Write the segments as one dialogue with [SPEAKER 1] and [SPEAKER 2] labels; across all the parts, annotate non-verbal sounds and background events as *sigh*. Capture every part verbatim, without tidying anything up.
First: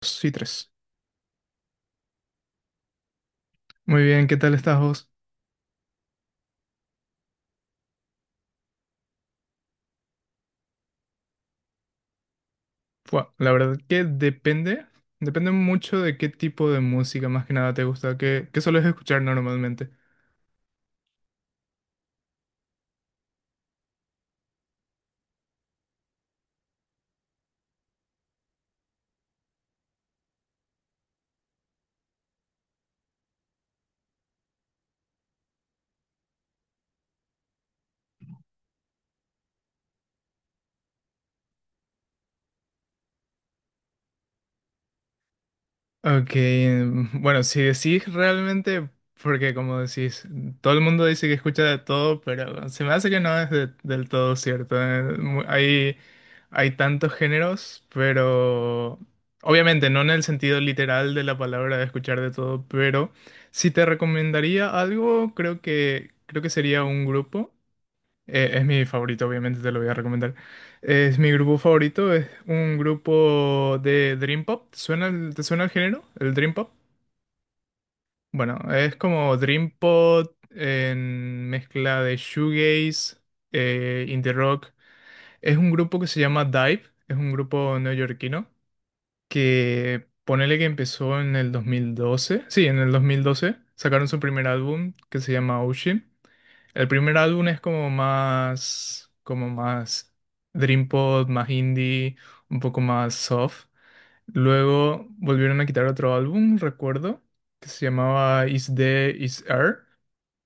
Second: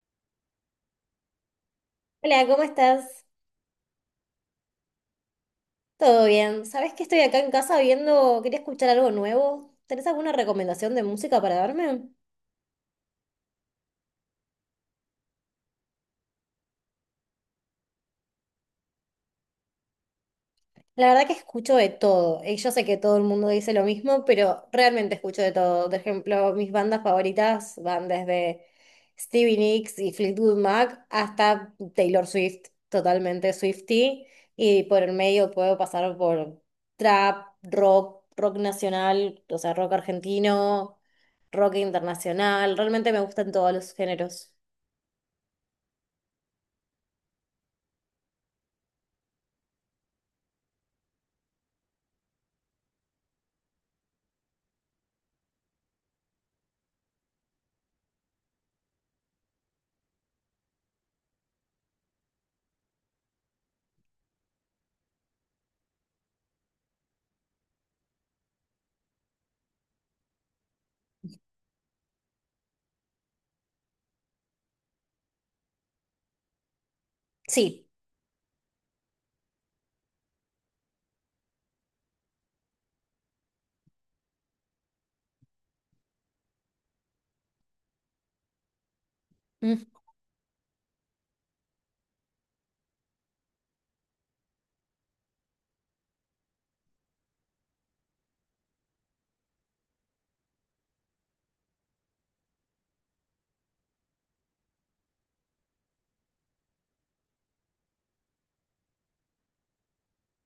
[SPEAKER 1] Sí, tres.
[SPEAKER 2] Hola, ¿cómo estás?
[SPEAKER 1] Muy bien, ¿qué tal estás vos?
[SPEAKER 2] ¿Todo bien? ¿Sabés que estoy acá en casa viendo, quería escuchar algo nuevo? ¿Tenés alguna recomendación de música para darme?
[SPEAKER 1] Fua, la verdad que depende, depende mucho de qué tipo de música más que nada te gusta, qué, qué sueles escuchar normalmente.
[SPEAKER 2] La verdad que escucho de todo. Y yo sé que todo el mundo dice lo mismo, pero realmente escucho de todo. Por ejemplo, mis bandas favoritas van desde Stevie Nicks y Fleetwood Mac hasta Taylor Swift, totalmente Swiftie. Y por el medio puedo pasar por trap, rock, rock nacional, o sea, rock argentino, rock internacional. Realmente me gustan todos los géneros.
[SPEAKER 1] Ok, mm, bueno, si decís realmente, porque como decís, todo el mundo dice que escucha de todo, pero se me hace que no es de- del todo cierto. eh, mu- Hay, hay tantos géneros, pero obviamente no en el sentido literal de la palabra de escuchar de todo, pero si te recomendaría algo, creo que, creo que sería un grupo. Eh, es mi favorito, obviamente te lo voy a recomendar. Es mi grupo favorito, es un grupo de Dream Pop. ¿Te suena el, te suena el género? ¿El Dream Pop?
[SPEAKER 2] Sí.
[SPEAKER 1] Bueno, es como Dream Pop en mezcla de shoegaze, eh, indie rock. Es un grupo que se llama Dive, es un grupo neoyorquino
[SPEAKER 2] Mm.
[SPEAKER 1] que ponele que empezó en el dos mil doce. Sí, en el dos mil doce sacaron su primer álbum que se llama Ocean. El primer álbum es como más, como más dream pop, más indie, un poco más soft. Luego volvieron a quitar otro álbum, recuerdo, que se llamaba Is The Is Air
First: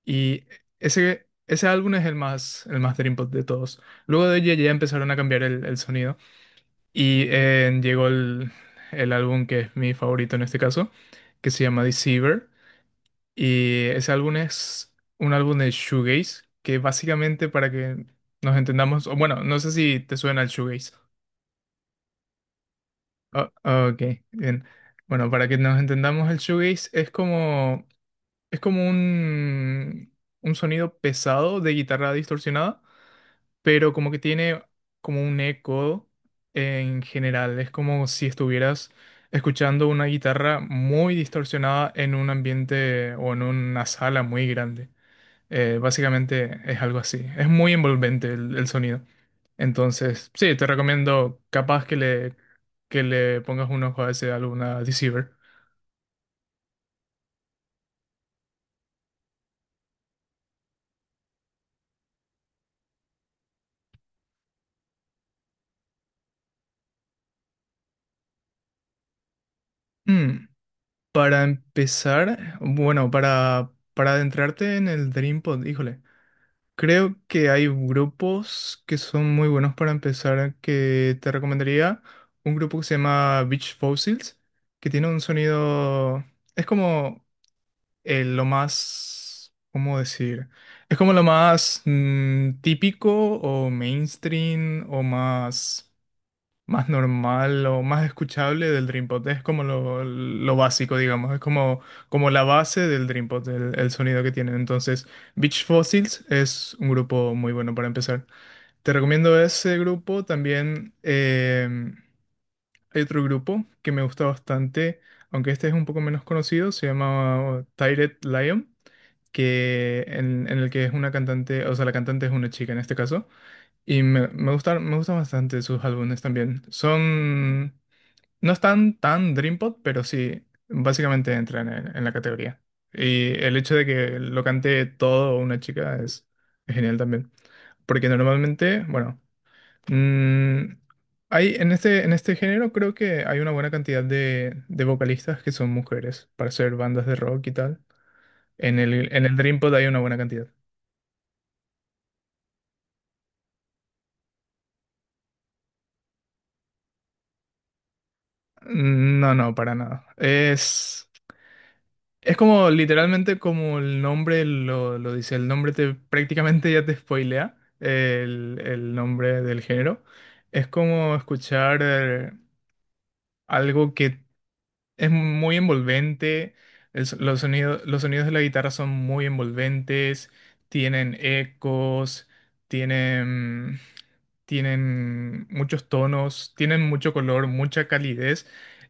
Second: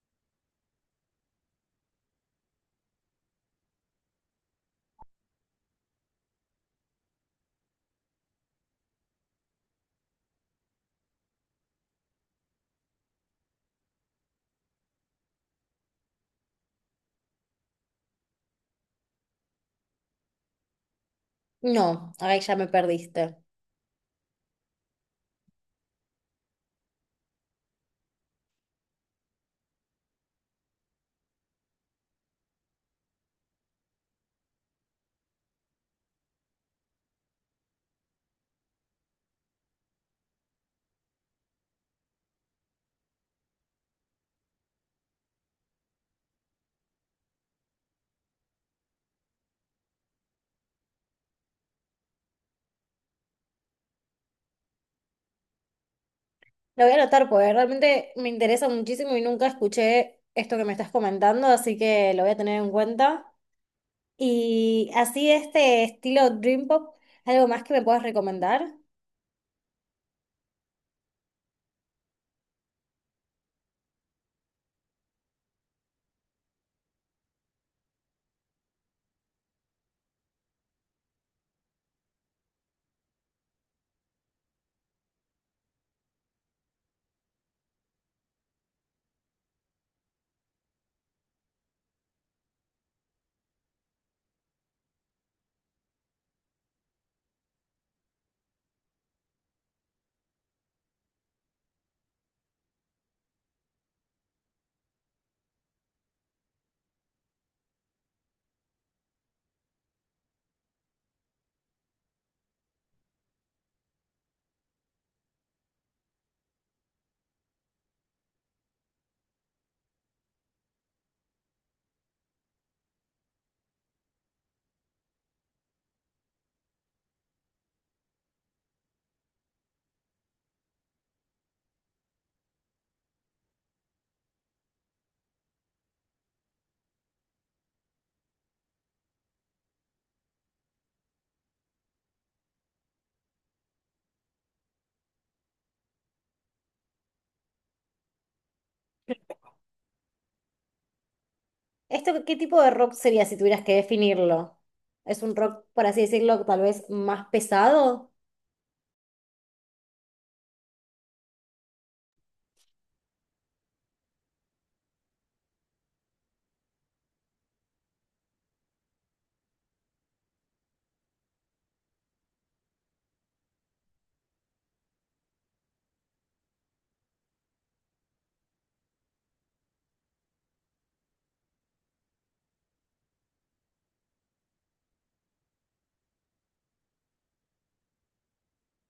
[SPEAKER 1] y ese ese álbum es el más el más dream pop de todos. Luego de ello ya empezaron a cambiar el, el sonido y eh, llegó el el álbum que es mi favorito en este caso, que se llama Deceiver y ese álbum es un álbum de shoegaze, que básicamente para que nos entendamos, o bueno, no sé si te suena el shoegaze.
[SPEAKER 2] No, ahí ya me perdiste.
[SPEAKER 1] Ah, ok, bien. Bueno, para que nos entendamos, el shoegaze es como, es como un, un sonido pesado de guitarra distorsionada, pero como que tiene como un eco en general. Es como si estuvieras escuchando una guitarra muy distorsionada en un ambiente o en una sala muy grande. Eh, básicamente es algo así. Es muy envolvente el, el sonido. Entonces, sí, te recomiendo capaz que le, que le pongas un ojo a ese álbum, a Deceiver.
[SPEAKER 2] Lo voy a anotar porque realmente me interesa muchísimo y nunca escuché esto que me estás comentando, así que lo voy a tener en cuenta. Y así este estilo Dream Pop, ¿algo más que me puedas recomendar?
[SPEAKER 1] Mm, para empezar, bueno, para, para adentrarte en el Dreampod, híjole, creo que hay grupos que son muy buenos para empezar, que te recomendaría un grupo que se llama Beach Fossils, que tiene un sonido, es como eh, lo más, ¿cómo decir? Es como lo más mm, típico o mainstream o más, más normal o más escuchable del Dreampod. Es como lo, lo básico, digamos. Es como, como la base del Dreampod, el, el sonido que tienen. Entonces, Beach Fossils es un grupo muy bueno para empezar. Te recomiendo ese grupo. También eh, hay otro grupo que me gusta bastante, aunque este es un poco menos conocido, se llama oh, Tired Lion, que en, en el que es una cantante, o sea, la cantante es una chica en este caso, y me, me gustan, me gustan bastante sus álbumes también. Son, no están tan Dream Pop, pero sí, básicamente entran en, en la categoría. Y el hecho de que lo cante todo una chica es es genial también. Porque normalmente, bueno, Mm, hay, en este, en este género creo que hay una buena cantidad de, de vocalistas que son mujeres para hacer bandas de rock y tal. En el, en el Dreampod hay una buena cantidad.
[SPEAKER 2] ¿Esto qué tipo de rock sería si tuvieras que definirlo? ¿Es un rock, por así decirlo, tal vez más pesado?
[SPEAKER 1] Mm, No, no, para nada. Es, es como literalmente como el nombre lo, lo dice. El nombre te prácticamente ya te spoilea el, el nombre del género. Es como escuchar eh, algo que. Es muy envolvente, el so- los sonidos, los sonidos de la guitarra son muy envolventes, tienen ecos, tienen, tienen muchos tonos, tienen mucho color, mucha calidez.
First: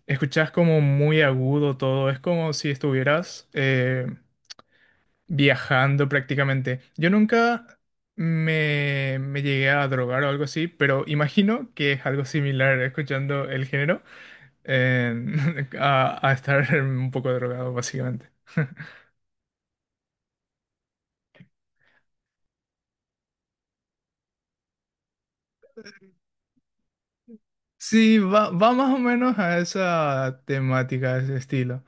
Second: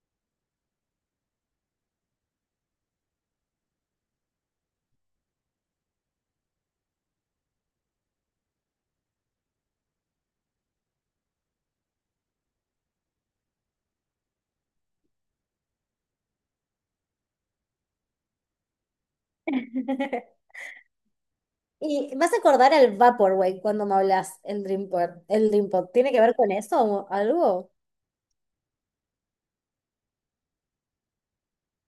[SPEAKER 1] Escuchas como muy agudo todo, es como si estuvieras eh, viajando prácticamente. Yo nunca me, me llegué a drogar o algo así, pero imagino que es algo similar escuchando el género en- *laughs* a, a estar un poco drogado, básicamente.
[SPEAKER 2] *laughs* Y vas a acordar al Vaporwave cuando me hablas el Dream Pop, el Dream Pop. ¿Tiene que ver con eso o algo?
[SPEAKER 1] Sí, va, va más o menos a esa temática, a ese estilo.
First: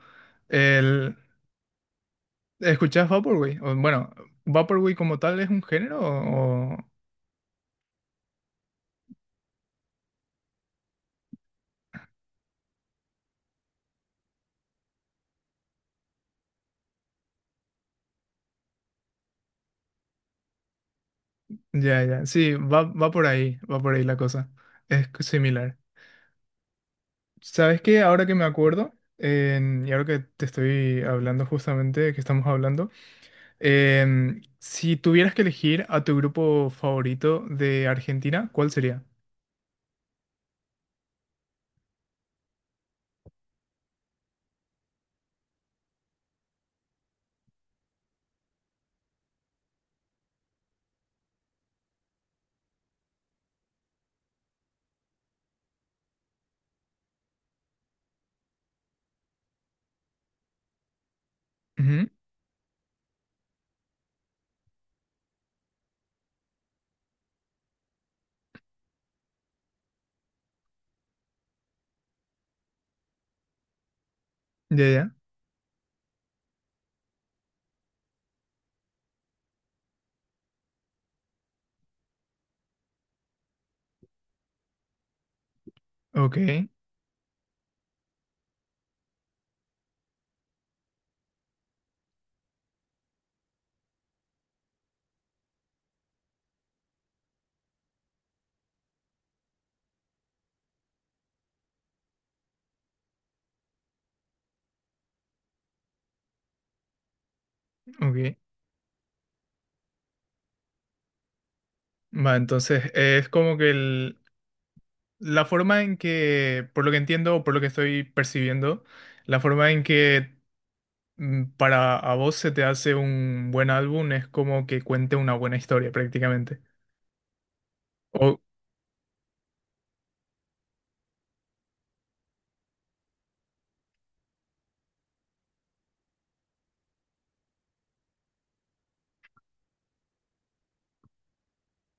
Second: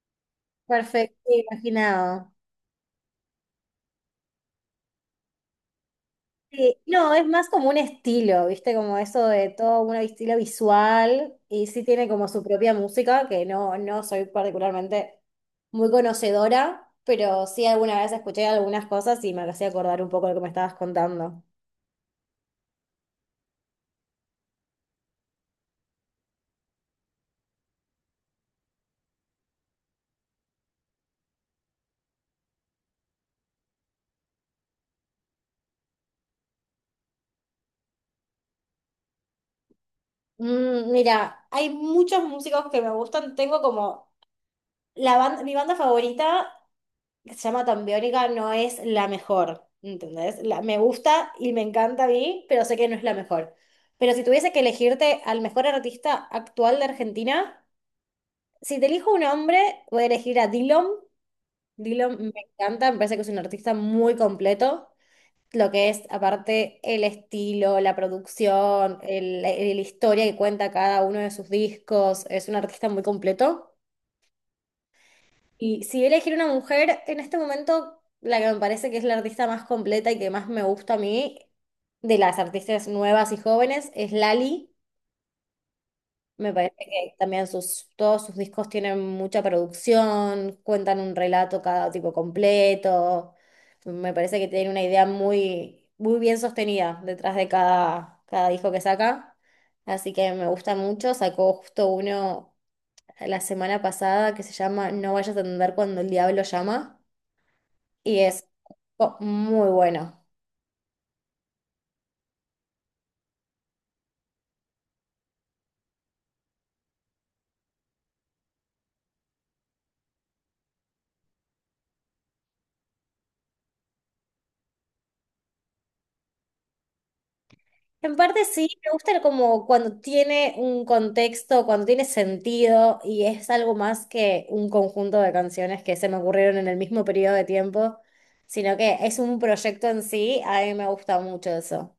[SPEAKER 1] El,
[SPEAKER 2] Perfecto, imaginado.
[SPEAKER 1] ¿escuchás Vaporwave? O, bueno, ¿Vaporwave como tal es un género o...? O-
[SPEAKER 2] Sí, no, es más como un estilo, ¿viste? Como eso de todo un estilo visual y sí tiene como su propia música, que no, no soy particularmente muy conocedora, pero sí alguna vez escuché algunas cosas y me hacía acordar un poco de lo que me estabas contando.
[SPEAKER 1] Ya, ya, sí, va, va por ahí, va por ahí la cosa. Es similar. ¿Sabes qué? Ahora que me acuerdo, en- y ahora que te estoy hablando justamente, que estamos hablando, em, si tuvieras que elegir a tu grupo favorito de Argentina, ¿cuál sería?
[SPEAKER 2] Mm, mira, hay muchos músicos que me gustan, tengo como la banda, mi banda favorita que se llama tan biónica no es la mejor, ¿entendés? La, me gusta y me encanta a mí, pero sé que no es la mejor. Pero si tuviese que elegirte al mejor artista actual de Argentina, si te elijo un hombre, voy a elegir a Dillom.
[SPEAKER 1] Ujú.
[SPEAKER 2] Dillom me encanta, me parece que es un artista muy completo. Lo que es, aparte, el estilo, la producción, el, el- la historia que cuenta cada uno de sus discos, es un artista muy completo.
[SPEAKER 1] Ya, ya.
[SPEAKER 2] Y si voy a elegir una mujer, en este momento la que me parece que es la artista más completa y que más me gusta a mí, de las artistas nuevas y jóvenes, es Lali.
[SPEAKER 1] Ok,
[SPEAKER 2] Me parece que también sus, todos sus discos tienen mucha producción, cuentan un relato cada tipo completo. Me parece que tiene una idea muy, muy bien sostenida detrás de cada, cada disco que saca. Así que me gusta mucho. Sacó justo uno la semana pasada que se llama No vayas a atender cuando el diablo llama y
[SPEAKER 1] ok.
[SPEAKER 2] es co- muy bueno.
[SPEAKER 1] Va, entonces es como que el- la forma en que, por lo que entiendo o por lo que estoy percibiendo, la forma en que mm, para a vos se te hace un buen álbum es como que cuente una buena historia prácticamente.
[SPEAKER 2] En parte sí, me gusta como cuando tiene un contexto, cuando tiene sentido y es algo más que un conjunto de canciones que se me ocurrieron en el mismo periodo de tiempo, sino que es un proyecto en sí, a mí me gusta mucho eso.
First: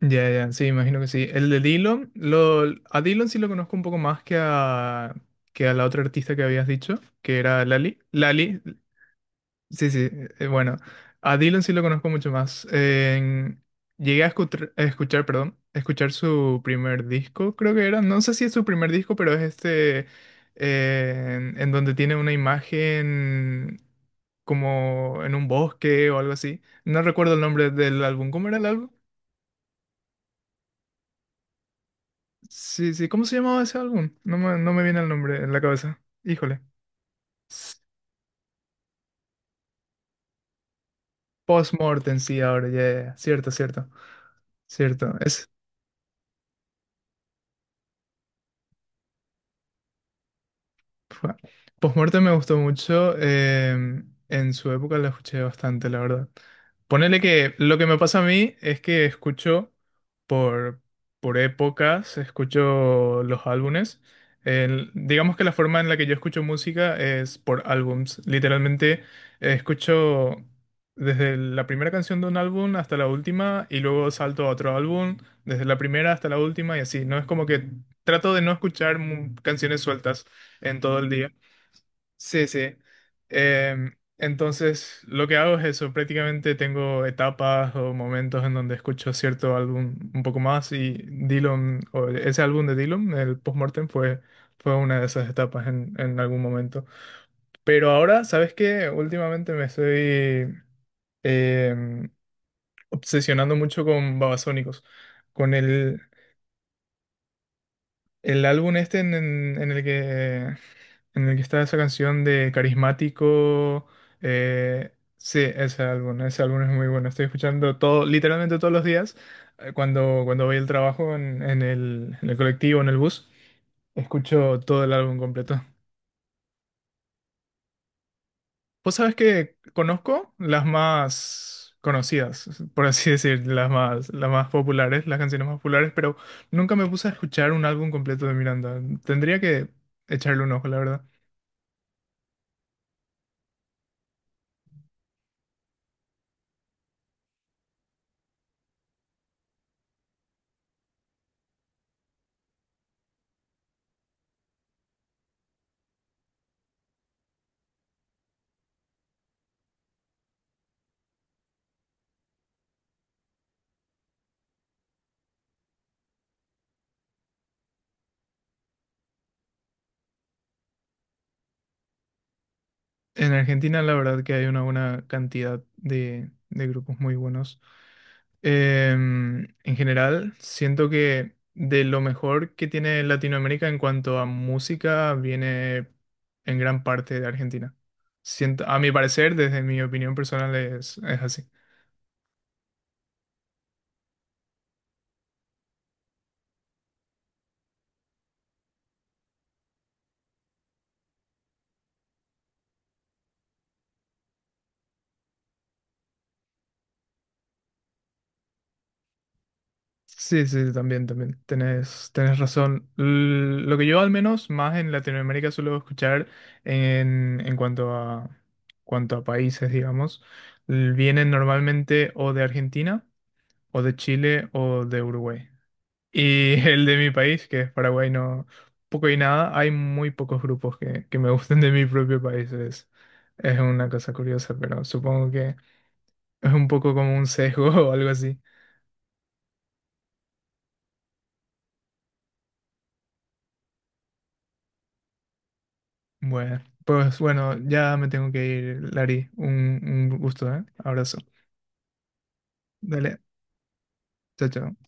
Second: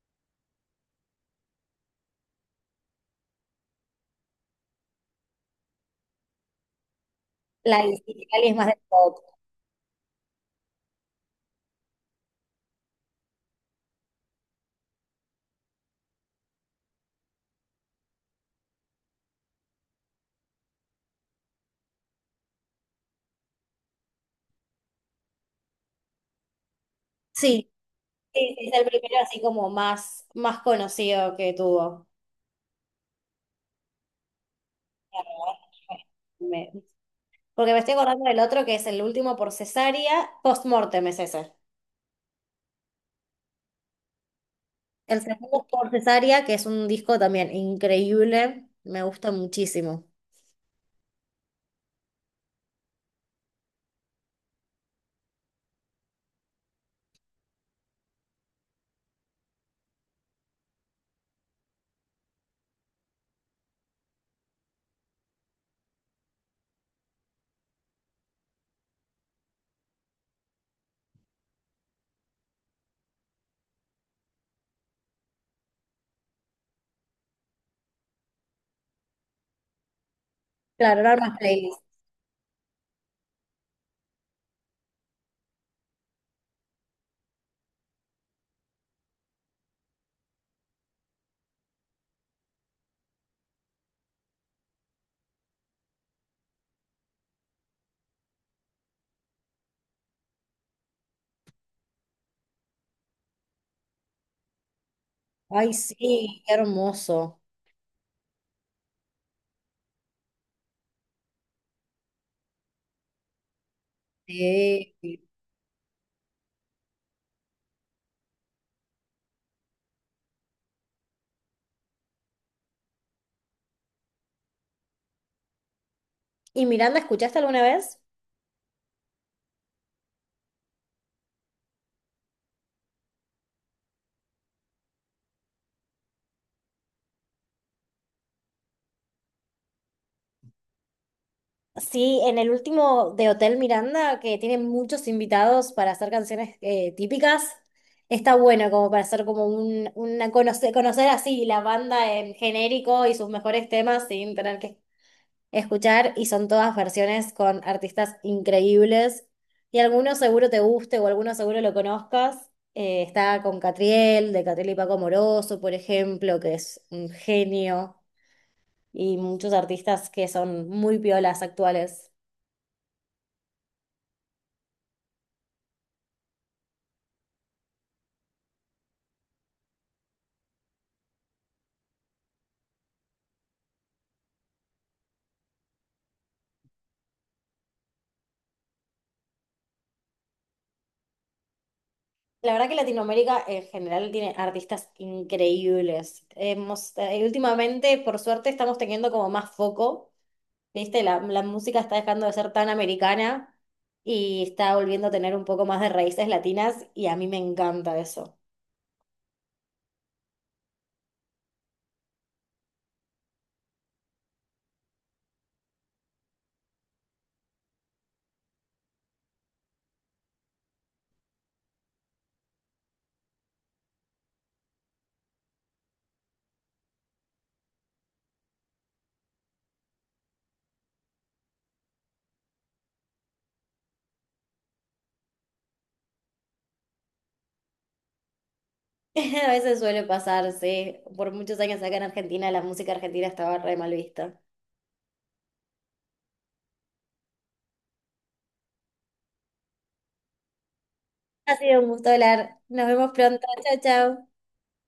[SPEAKER 1] Ya, ya, sí, imagino que sí. El de Dillon, lo, a Dillon sí lo conozco un poco más que a, que a la otra artista que habías dicho, que era
[SPEAKER 2] La
[SPEAKER 1] Lali.
[SPEAKER 2] cali es
[SPEAKER 1] Lali,
[SPEAKER 2] más de pop.
[SPEAKER 1] sí, sí, eh, bueno, a Dillon sí lo conozco mucho más. En- llegué a escuchar, a escuchar, perdón, a escuchar su primer disco, creo que era, no sé si es su primer disco, pero es este, eh, en en donde tiene una imagen como en un bosque o algo así. No recuerdo el nombre
[SPEAKER 2] Sí,
[SPEAKER 1] del álbum, ¿cómo
[SPEAKER 2] sí,
[SPEAKER 1] era el
[SPEAKER 2] es el
[SPEAKER 1] álbum?
[SPEAKER 2] primero así como más, más conocido que tuvo.
[SPEAKER 1] Sí, sí, ¿cómo se llamaba ese álbum? No me, no me viene el nombre en la cabeza. Híjole.
[SPEAKER 2] Me- Porque
[SPEAKER 1] S-
[SPEAKER 2] me estoy acordando del otro que es el último por cesárea, post-mortem es ese.
[SPEAKER 1] Postmortem, sí, ahora, ya, ya, ya. Cierto, cierto. Cierto.
[SPEAKER 2] El segundo por cesárea, que es un disco también increíble, me gusta muchísimo.
[SPEAKER 1] Fua. Postmortem me gustó mucho. Em, en su época la escuché bastante, la verdad. Ponele que lo que me pasa a mí es que escucho por, por épocas, escucho los álbumes. El- digamos que la forma en la que yo escucho música es por álbums. Literalmente eh, escucho desde la primera canción de un álbum hasta la última y luego salto a otro álbum, desde la primera hasta la última y así. No es como que trato de no escuchar mu- canciones sueltas en todo
[SPEAKER 2] Claro,
[SPEAKER 1] el
[SPEAKER 2] era
[SPEAKER 1] día.
[SPEAKER 2] más playlist.
[SPEAKER 1] Sí, sí. Em, entonces, lo que hago es eso. Prácticamente tengo etapas o momentos en donde escucho cierto álbum un poco más y Dylan, o ese álbum de Dylan, el Postmortem, fue, fue una de esas etapas en, en algún momento. Pero ahora, ¿sabes qué? Últimamente me estoy em, obsesionando mucho con Babasónicos, con
[SPEAKER 2] Ay,
[SPEAKER 1] el,
[SPEAKER 2] sí, qué hermoso.
[SPEAKER 1] El álbum este en, en- en el que, en el que está esa canción de Carismático. Eh,
[SPEAKER 2] Sí.
[SPEAKER 1] sí, ese álbum, ese álbum es muy bueno. Estoy escuchando todo, literalmente todos los días, eh, cuando, cuando voy al trabajo en, en el, en el colectivo, en el bus, escucho todo el álbum completo.
[SPEAKER 2] ¿Y Miranda, escuchaste alguna vez?
[SPEAKER 1] Vos sabés que conozco las más conocidas, por así *laughs* decir, las más, las más populares, las canciones más populares, pero nunca me puse a escuchar un álbum completo de Miranda. Tendría que echarle un ojo, la verdad.
[SPEAKER 2] Sí, en el último de Hotel Miranda, que tiene muchos invitados para hacer canciones eh, típicas, está bueno como para hacer como un, una conocer, conocer así la banda en genérico y sus mejores temas sin tener que escuchar y son todas versiones con artistas increíbles. Y alguno seguro te guste o alguno seguro lo conozcas. Eh, está con Catriel, de Catriel y Paco Moroso, por ejemplo, que es un genio, y muchos artistas que son muy piolas actuales.
[SPEAKER 1] En Argentina la verdad que hay una buena cantidad de, de grupos muy buenos. Em, en general, siento que de lo mejor que tiene Latinoamérica en cuanto a música viene en gran parte de Argentina. Siento, a mi parecer, desde mi opinión personal, es, es así.
[SPEAKER 2] La verdad que Latinoamérica en general tiene artistas increíbles. Hemos, eh, últimamente, por suerte, estamos teniendo como más foco. ¿Viste? La, la música está dejando de ser tan americana y está volviendo a tener un poco más de raíces latinas y a mí me encanta eso.
[SPEAKER 1] Sí, sí, sí, también, también. Tenés, tenés razón. L- Lo que yo al menos más en Latinoamérica suelo escuchar en, en cuanto a, cuanto a países, digamos, l- vienen normalmente o de Argentina, o de Chile, o de Uruguay. Y *laughs* el de mi país, que es Paraguay, no, poco y nada, hay muy pocos grupos que, que me gusten de mi propio país. Es, es una cosa curiosa, pero supongo que es un poco como un sesgo *laughs* o algo así.
[SPEAKER 2] *laughs* A veces suele pasar, sí. Por muchos años acá en Argentina la música argentina estaba re mal vista.
[SPEAKER 1] Bueno, pues bueno, ya me tengo que ir, Lari. Un, un gusto, ¿eh? Abrazo.
[SPEAKER 2] Ha sido un gusto hablar. Nos vemos
[SPEAKER 1] Dale,
[SPEAKER 2] pronto. Chao, chao.
[SPEAKER 1] chao, chao.